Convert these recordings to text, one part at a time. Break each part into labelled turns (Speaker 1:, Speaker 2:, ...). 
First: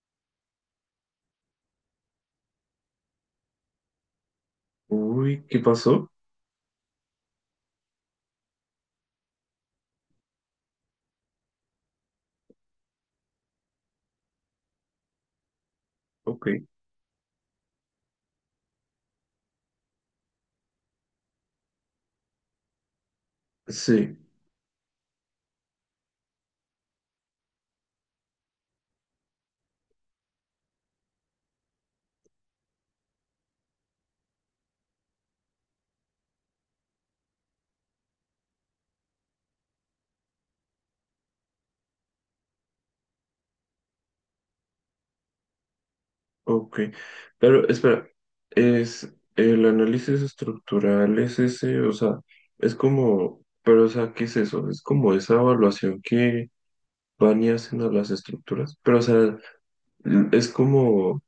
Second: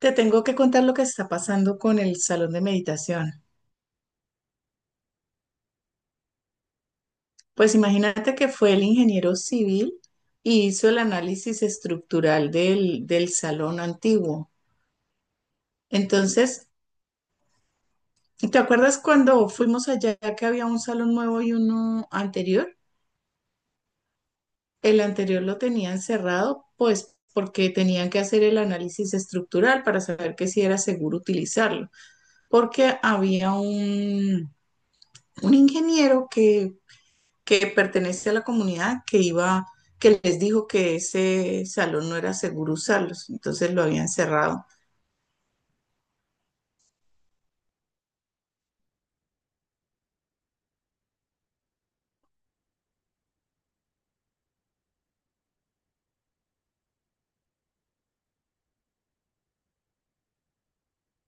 Speaker 1: Te tengo que contar lo que está pasando con el salón de meditación.
Speaker 2: Uy, ¿qué pasó?
Speaker 1: Pues imagínate que fue el ingeniero civil y hizo el análisis estructural del salón antiguo.
Speaker 2: Ok,
Speaker 1: Entonces, ¿te acuerdas cuando fuimos allá que había un salón nuevo y uno anterior?
Speaker 2: sí,
Speaker 1: El anterior lo tenían cerrado, pues porque tenían que hacer el análisis estructural para saber que si era seguro utilizarlo, porque había un ingeniero que pertenece a la comunidad que iba, que les dijo que ese salón no era seguro usarlos, entonces lo habían cerrado.
Speaker 2: ok. Pero espera, es el análisis estructural, es ese, o sea, es como, pero o sea, ¿qué es eso? Es como esa evaluación que van y hacen a las estructuras, pero o sea, es como,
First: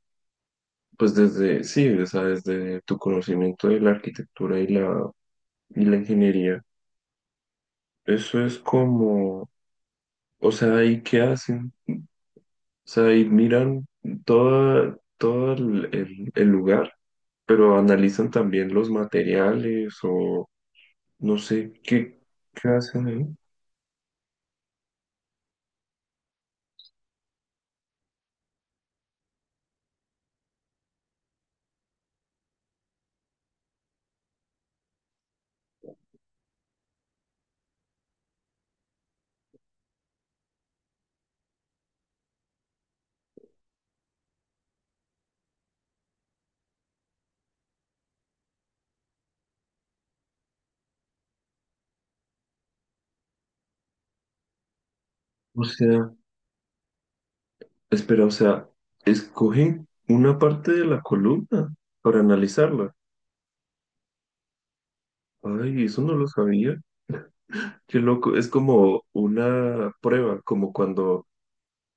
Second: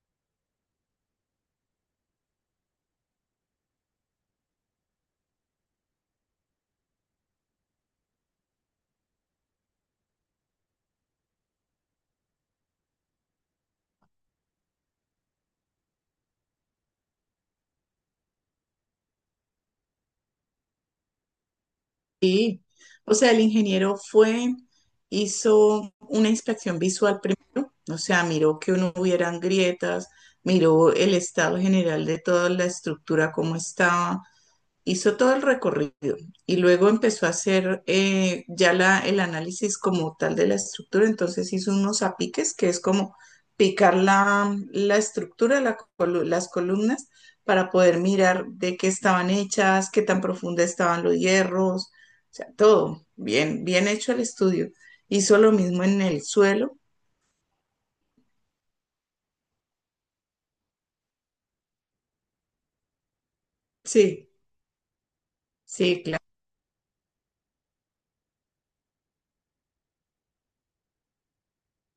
Speaker 2: pues desde, sí, o sea, desde tu conocimiento de la arquitectura y y la ingeniería, eso es como, o sea, ¿y qué hacen? O sea, y miran todo el lugar, pero analizan también los materiales o no sé qué,
Speaker 1: Y,
Speaker 2: qué hacen
Speaker 1: o
Speaker 2: ahí.
Speaker 1: sea, el ingeniero fue, hizo una inspección visual primero, o sea, miró que no hubieran grietas, miró el estado general de toda la estructura, cómo estaba, hizo todo el recorrido y luego empezó a hacer ya el análisis como tal de la estructura, entonces hizo unos apiques, que es como picar la estructura, las columnas, para poder mirar de qué estaban hechas, qué tan profunda estaban los hierros, o sea, todo, bien, bien hecho el estudio. Hizo lo
Speaker 2: O
Speaker 1: mismo en
Speaker 2: sea,
Speaker 1: el suelo,
Speaker 2: espera, o sea, escogen una parte de la columna para analizarla.
Speaker 1: sí,
Speaker 2: Ay, eso
Speaker 1: sí,
Speaker 2: no
Speaker 1: claro.
Speaker 2: lo sabía. Qué loco, es como una prueba, como cuando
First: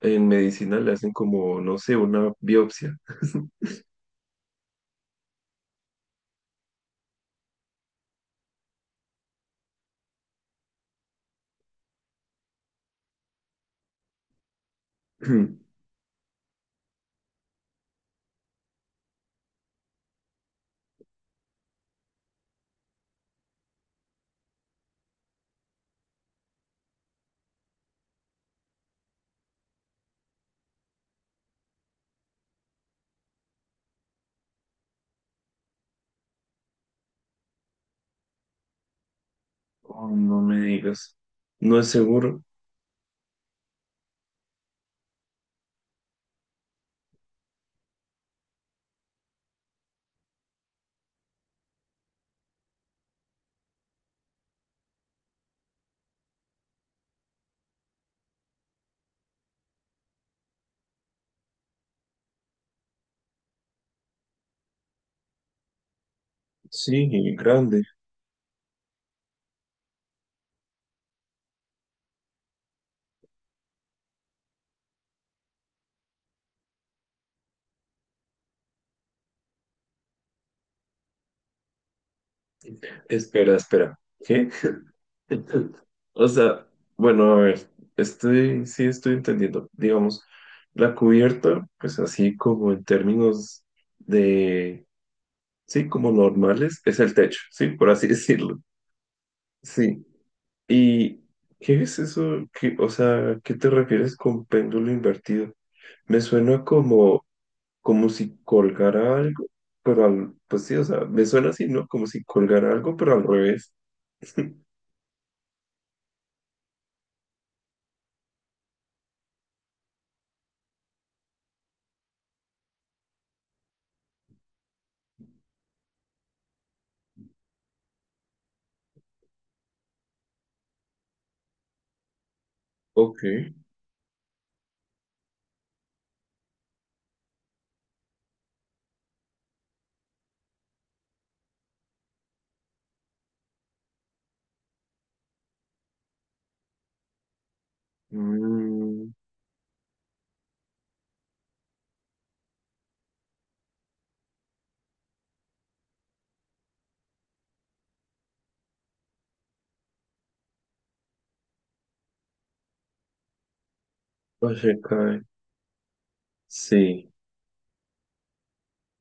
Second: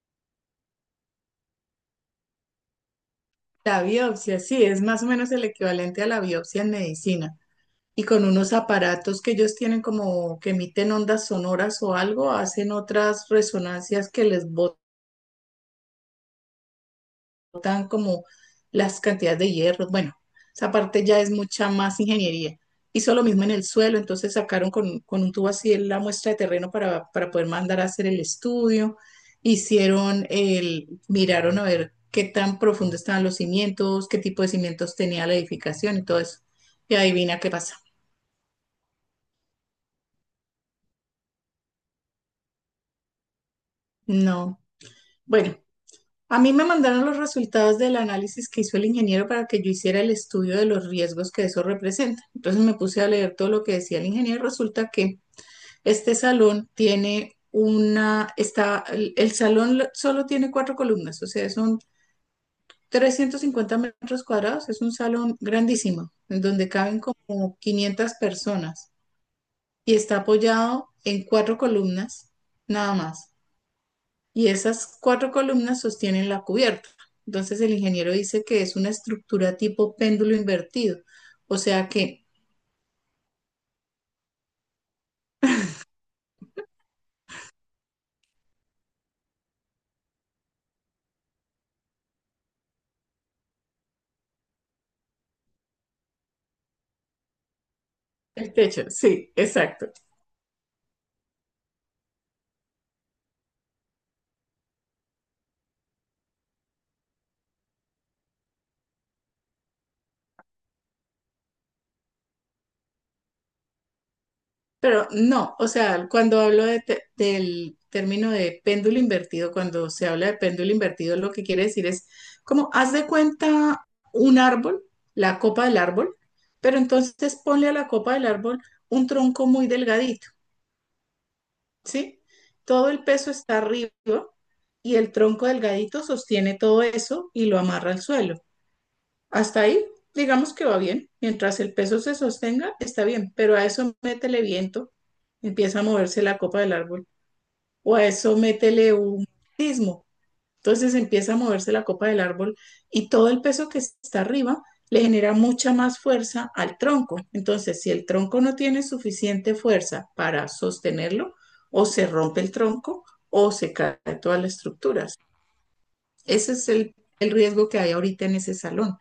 Speaker 2: en medicina le hacen como, no sé, una biopsia.
Speaker 1: La biopsia, sí, es más o menos el equivalente a la biopsia en medicina. Y con unos aparatos que ellos tienen como que emiten ondas sonoras o algo, hacen otras resonancias que les botan como las cantidades de hierro. Bueno, esa parte ya es mucha más ingeniería. Hizo lo mismo en el suelo, entonces sacaron con un tubo así la muestra de terreno para poder mandar a hacer el estudio. Hicieron el, miraron a ver qué tan profundo estaban los cimientos, qué tipo de cimientos tenía la edificación y todo eso. Y adivina qué pasa.
Speaker 2: Oh, no me digas. No es seguro.
Speaker 1: No. Bueno, a mí me mandaron los resultados del análisis que hizo el ingeniero para que yo hiciera el estudio de los riesgos que eso representa. Entonces me puse a leer todo lo que decía el ingeniero. Resulta que este salón tiene una, está, el salón solo tiene cuatro columnas, o sea, son 350 metros cuadrados. Es un salón grandísimo, en donde caben
Speaker 2: Sí,
Speaker 1: como
Speaker 2: grande.
Speaker 1: 500 personas y está apoyado en cuatro columnas, nada más y esas cuatro columnas sostienen la cubierta. Entonces el ingeniero dice que es una estructura tipo péndulo invertido, o sea que
Speaker 2: Espera, espera. ¿Qué? O sea, bueno, a ver, sí estoy entendiendo. Digamos, la cubierta, pues así como en términos de, sí, como normales, es el techo, sí, por así
Speaker 1: el
Speaker 2: decirlo.
Speaker 1: techo, sí, exacto.
Speaker 2: Sí. ¿Y qué es eso? Que o sea, ¿qué te refieres con péndulo invertido? Me suena como, como si colgara algo, pero al, pues sí, o sea, me suena así, ¿no? Como si colgara algo, pero al revés.
Speaker 1: Pero no, o sea, cuando hablo de del término de péndulo invertido, cuando se habla de péndulo invertido, lo que quiere decir es como haz de cuenta un árbol, la copa del árbol, pero entonces ponle a la copa del árbol un tronco muy delgadito, ¿sí? Todo el
Speaker 2: Ok.
Speaker 1: peso está arriba y el tronco delgadito sostiene todo eso y lo amarra al suelo. Hasta ahí, digamos que va bien. Mientras el peso se sostenga, está bien, pero a eso métele viento, empieza a moverse la copa del árbol, o a eso métele
Speaker 2: Mm,
Speaker 1: un sismo, entonces empieza a moverse la copa del árbol y todo el peso que está arriba le genera mucha más fuerza al tronco. Entonces, si el tronco no tiene suficiente fuerza para sostenerlo, o se rompe el tronco o se caen todas las
Speaker 2: Oye,
Speaker 1: estructuras.
Speaker 2: cae.
Speaker 1: Ese es
Speaker 2: Sí.
Speaker 1: el riesgo que hay ahorita en ese salón.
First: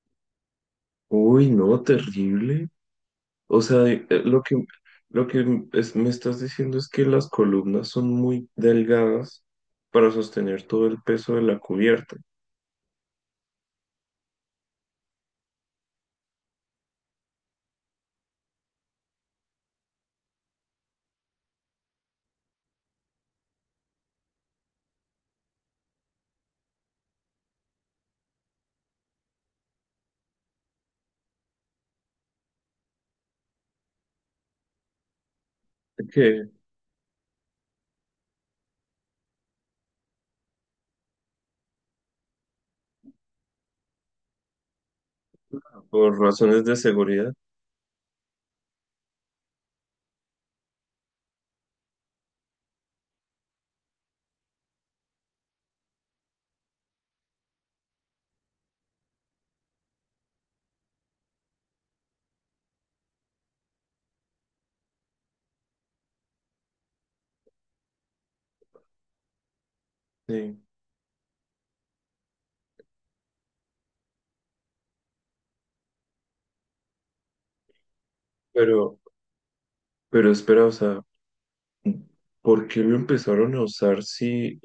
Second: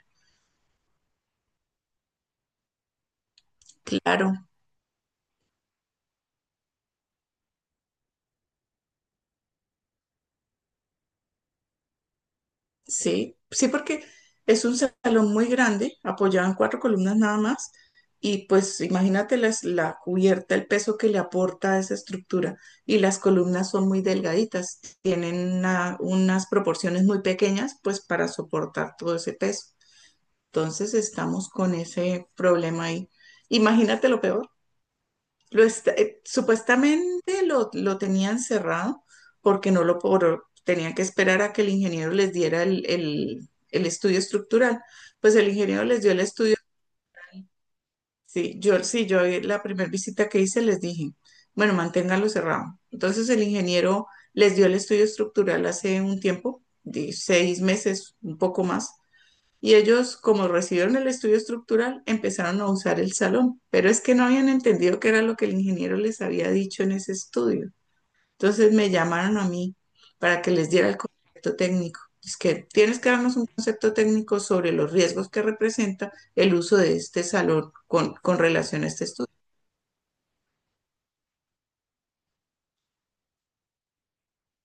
Speaker 2: Uy, no, terrible. O sea,
Speaker 1: Claro,
Speaker 2: lo que me estás diciendo es que las columnas son muy delgadas para sostener todo el peso de la cubierta.
Speaker 1: sí, sí, porque es un salón muy grande, apoyado en cuatro columnas nada más, y pues imagínate la cubierta, el peso que le aporta a esa estructura, y las columnas son muy delgaditas, tienen unas proporciones muy pequeñas, pues para soportar todo ese peso. Entonces estamos con ese problema ahí. Imagínate lo peor.
Speaker 2: Que
Speaker 1: Supuestamente lo tenían cerrado porque no lo por- tenían que esperar a que el ingeniero les diera el, el estudio estructural. Pues el ingeniero les dio
Speaker 2: por
Speaker 1: el estudio.
Speaker 2: razones de seguridad,
Speaker 1: Sí, yo sí, yo la primera visita que hice les dije, bueno, manténgalo cerrado. Entonces el ingeniero les dio el estudio estructural hace un tiempo, de 6 meses, un poco más, y ellos, como recibieron el estudio estructural, empezaron a usar el salón, pero es que no habían entendido qué era lo que el ingeniero les había dicho en ese estudio. Entonces me llamaron a mí para que
Speaker 2: sí.
Speaker 1: les diera el concepto técnico. Es que tienes que darnos un concepto técnico sobre los riesgos que representa el uso de este salón con relación a
Speaker 2: Pero,
Speaker 1: este estudio.
Speaker 2: pero espera, o sea, ¿por qué lo empezaron a usar si...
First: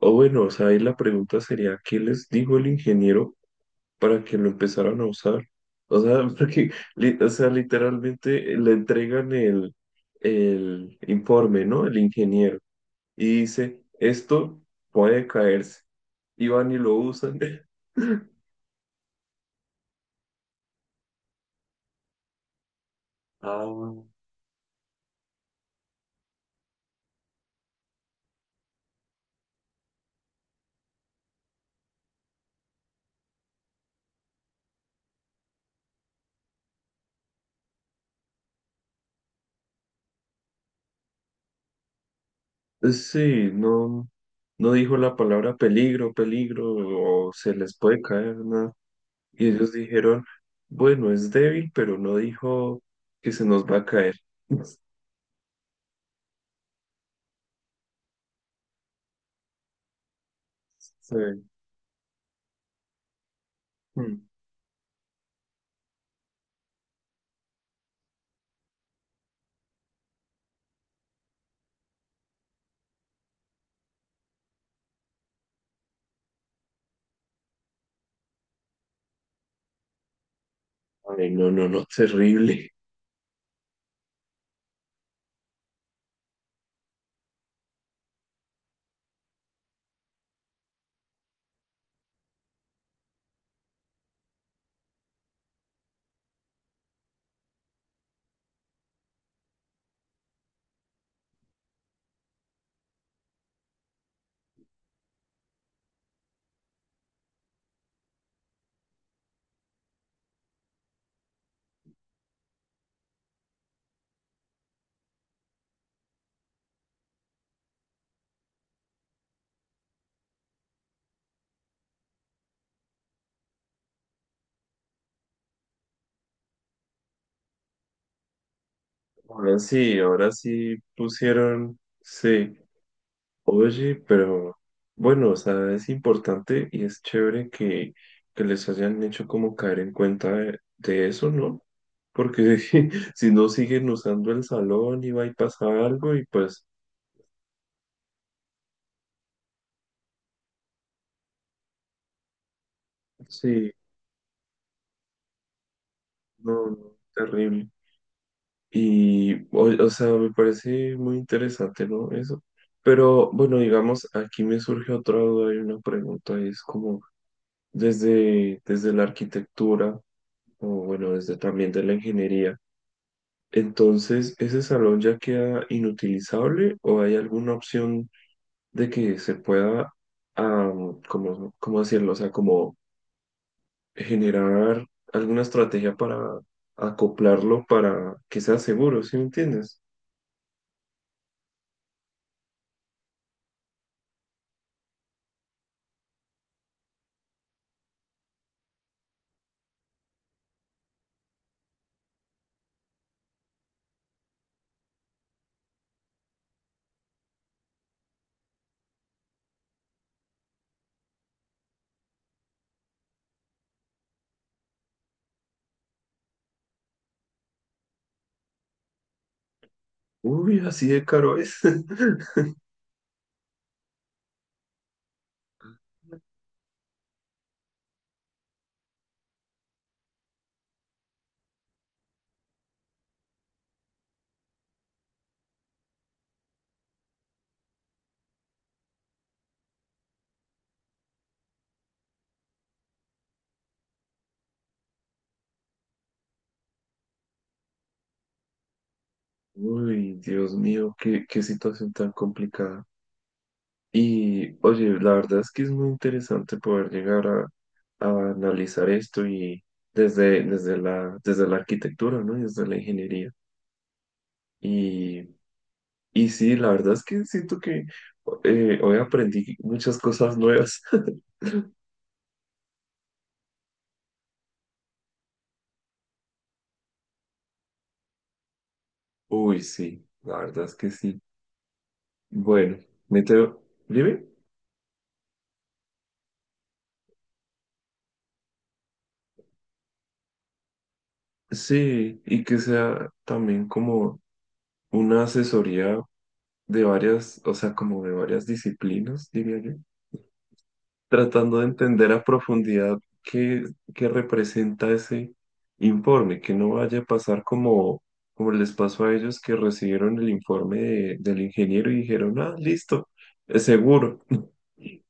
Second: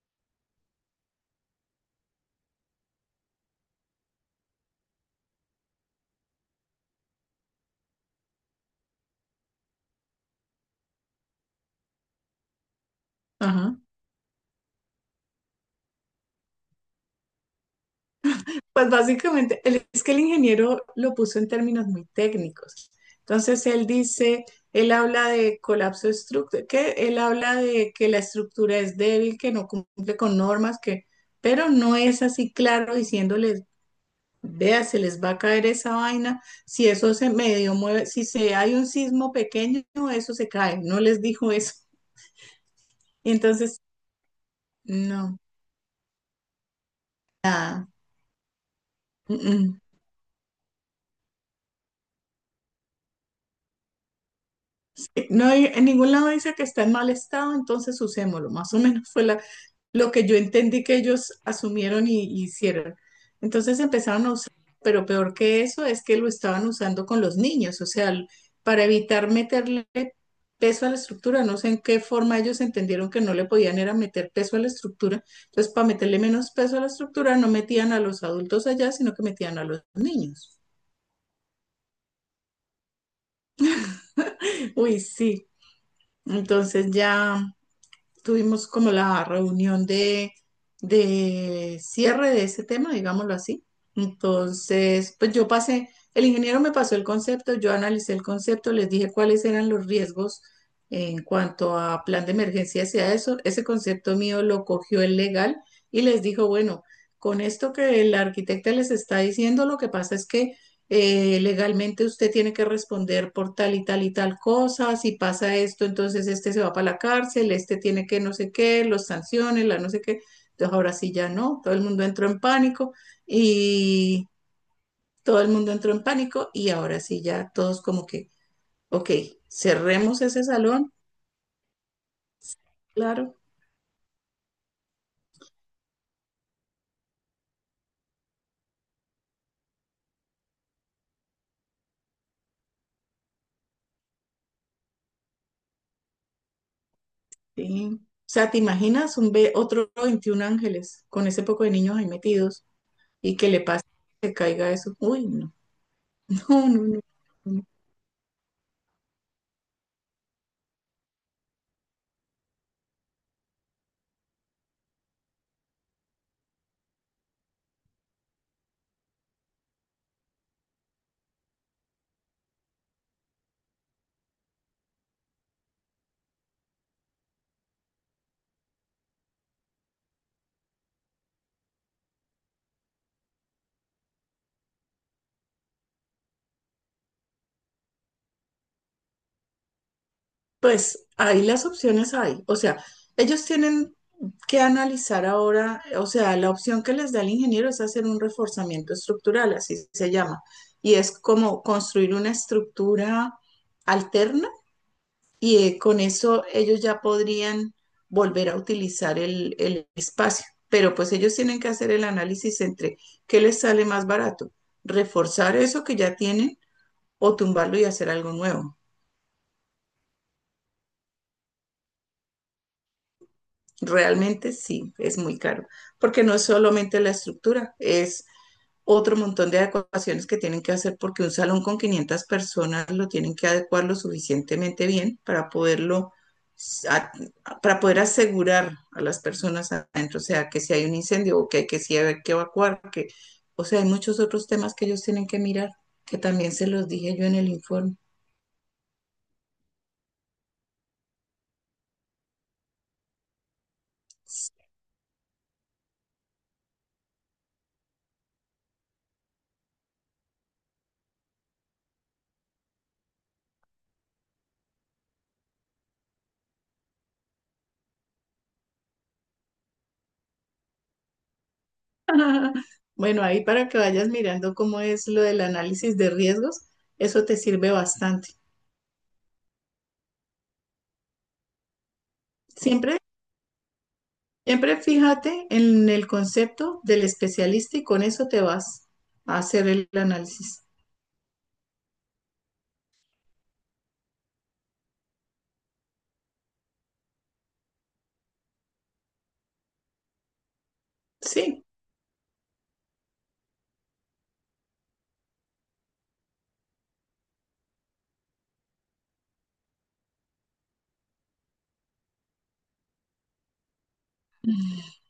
Speaker 2: O bueno, o sea, ahí la pregunta sería, ¿qué les dijo el ingeniero para que lo empezaran a usar. O sea, porque, o sea, literalmente le entregan el informe, ¿no? El ingeniero. Y
Speaker 1: Ajá.
Speaker 2: dice, esto puede caerse. Y van y lo usan.
Speaker 1: Pues básicamente, es que el ingeniero lo puso en términos muy técnicos.
Speaker 2: Ah,
Speaker 1: Entonces, él habla de colapso estructural, que él habla de que la estructura es débil, que no cumple con normas, que, pero no es así claro diciéndoles, vea, se les va a caer esa vaina, si eso se medio mueve, si se hay un sismo pequeño, eso se cae. No les dijo eso.
Speaker 2: sí,
Speaker 1: Entonces,
Speaker 2: no, no dijo la
Speaker 1: no,
Speaker 2: palabra peligro, peligro, o se les
Speaker 1: nada.
Speaker 2: puede caer, nada. Y ellos dijeron, bueno, es débil, pero no dijo que se nos va a caer.
Speaker 1: No hay, en ningún lado dice que está en mal estado, entonces usémoslo. Más o menos fue lo que yo entendí que
Speaker 2: Sí.
Speaker 1: ellos asumieron y hicieron. Entonces
Speaker 2: Mm.
Speaker 1: empezaron a usar, pero peor que eso es que lo estaban usando con los niños, o sea, para evitar meterle peso a la estructura. No sé en qué forma ellos entendieron que no le podían era meter peso a la estructura. Entonces, para meterle menos peso a la estructura, no metían a los adultos allá, sino que metían a los niños.
Speaker 2: Ay, no, no, no, terrible.
Speaker 1: Uy, sí. Entonces ya tuvimos como la reunión de cierre de ese tema, digámoslo así. Entonces, pues yo pasé, el ingeniero me pasó el concepto, yo analicé el concepto, les dije cuáles eran los riesgos en cuanto a plan de emergencia hacia eso. Ese concepto mío lo cogió el legal y les dijo, bueno, con esto que la arquitecta les está diciendo, lo que pasa es que legalmente usted tiene que responder por tal y tal y tal cosa, si pasa esto, entonces este se va para la cárcel, este tiene que no sé qué, los sanciones, la no sé qué. Entonces ahora sí ya no, todo el mundo entró en pánico y todo el mundo entró en pánico y ahora sí ya todos como que, ok, cerremos
Speaker 2: Ahora
Speaker 1: ese
Speaker 2: sí
Speaker 1: salón,
Speaker 2: pusieron, sí,
Speaker 1: claro.
Speaker 2: oye, pero bueno, o sea, es importante y es chévere que les hayan hecho como caer en cuenta de eso, ¿no? Porque si no siguen usando el salón y va y pasa algo y pues
Speaker 1: Sí. O sea, ¿te imaginas un ve otro 21 ángeles con ese poco de niños ahí metidos y que le
Speaker 2: sí,
Speaker 1: pase, que caiga eso? Uy, no, no,
Speaker 2: no, no,
Speaker 1: no, no.
Speaker 2: terrible. Y, o sea, me parece muy interesante, ¿no? Eso. Pero bueno, digamos, aquí me surge otra duda y una pregunta, y es como... desde, desde la arquitectura o bueno, desde también de la ingeniería. Entonces, ¿ese salón ya queda inutilizable o hay alguna opción de que se pueda, como ¿cómo, cómo decirlo? O sea, como generar alguna estrategia para acoplarlo para que sea seguro, ¿sí me entiendes?
Speaker 1: Pues ahí las opciones hay. O sea, ellos tienen que analizar ahora, o sea, la opción que les da el ingeniero es hacer un reforzamiento estructural, así se llama. Y es como construir una estructura alterna y con eso ellos ya podrían volver a utilizar el espacio. Pero pues ellos tienen que hacer el análisis entre qué les sale más barato, reforzar eso que ya tienen o tumbarlo y hacer algo nuevo.
Speaker 2: Uy, así de caro es.
Speaker 1: Realmente sí, es muy caro, porque no es solamente la estructura, es otro montón de adecuaciones que tienen que hacer porque un salón con 500 personas lo tienen que adecuar lo suficientemente bien para poderlo para poder asegurar a las personas adentro, o sea, que si hay un incendio o que hay que si hay que evacuar, que o sea, hay muchos otros temas que ellos tienen que mirar, que también se los dije yo en el informe.
Speaker 2: Uy, Dios mío, qué, qué situación tan complicada. Y oye, la verdad es que es muy interesante poder llegar a analizar esto y desde, desde la arquitectura, ¿no? Y desde la ingeniería. Y, y sí, la verdad es que siento que hoy aprendí muchas cosas nuevas.
Speaker 1: Bueno, ahí para que vayas mirando cómo es lo del análisis de riesgos, eso te sirve bastante.
Speaker 2: Uy, sí, la verdad es que sí. Bueno,
Speaker 1: Siempre,
Speaker 2: me tengo... ¿Dime?
Speaker 1: siempre fíjate en el concepto del especialista y con eso te vas a hacer el análisis.
Speaker 2: Sí, y que sea también como una asesoría de varias, o sea, como de varias disciplinas, diría yo. Tratando
Speaker 1: Sí,
Speaker 2: de entender a profundidad qué, qué representa ese informe, que no vaya a pasar como, como les pasó a ellos que recibieron el informe del ingeniero y dijeron, ah, listo, es seguro.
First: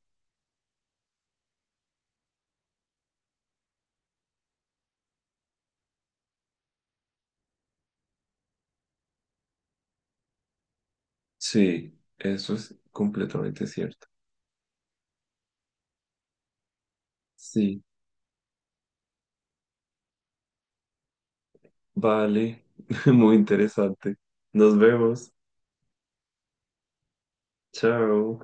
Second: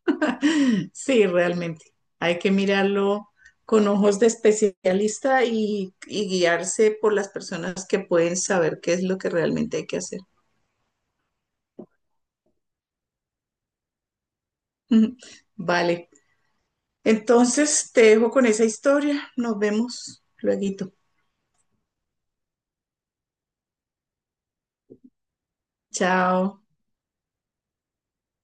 Speaker 1: sí, realmente. Hay que mirarlo con ojos de especialista y guiarse por las personas que pueden saber qué es lo que realmente hay que hacer.
Speaker 2: Sí, eso es completamente cierto.
Speaker 1: Vale.
Speaker 2: Sí,
Speaker 1: Entonces te dejo con esa historia. Nos vemos luego.
Speaker 2: vale, muy interesante. Nos vemos.
Speaker 1: Chao.
Speaker 2: Chao.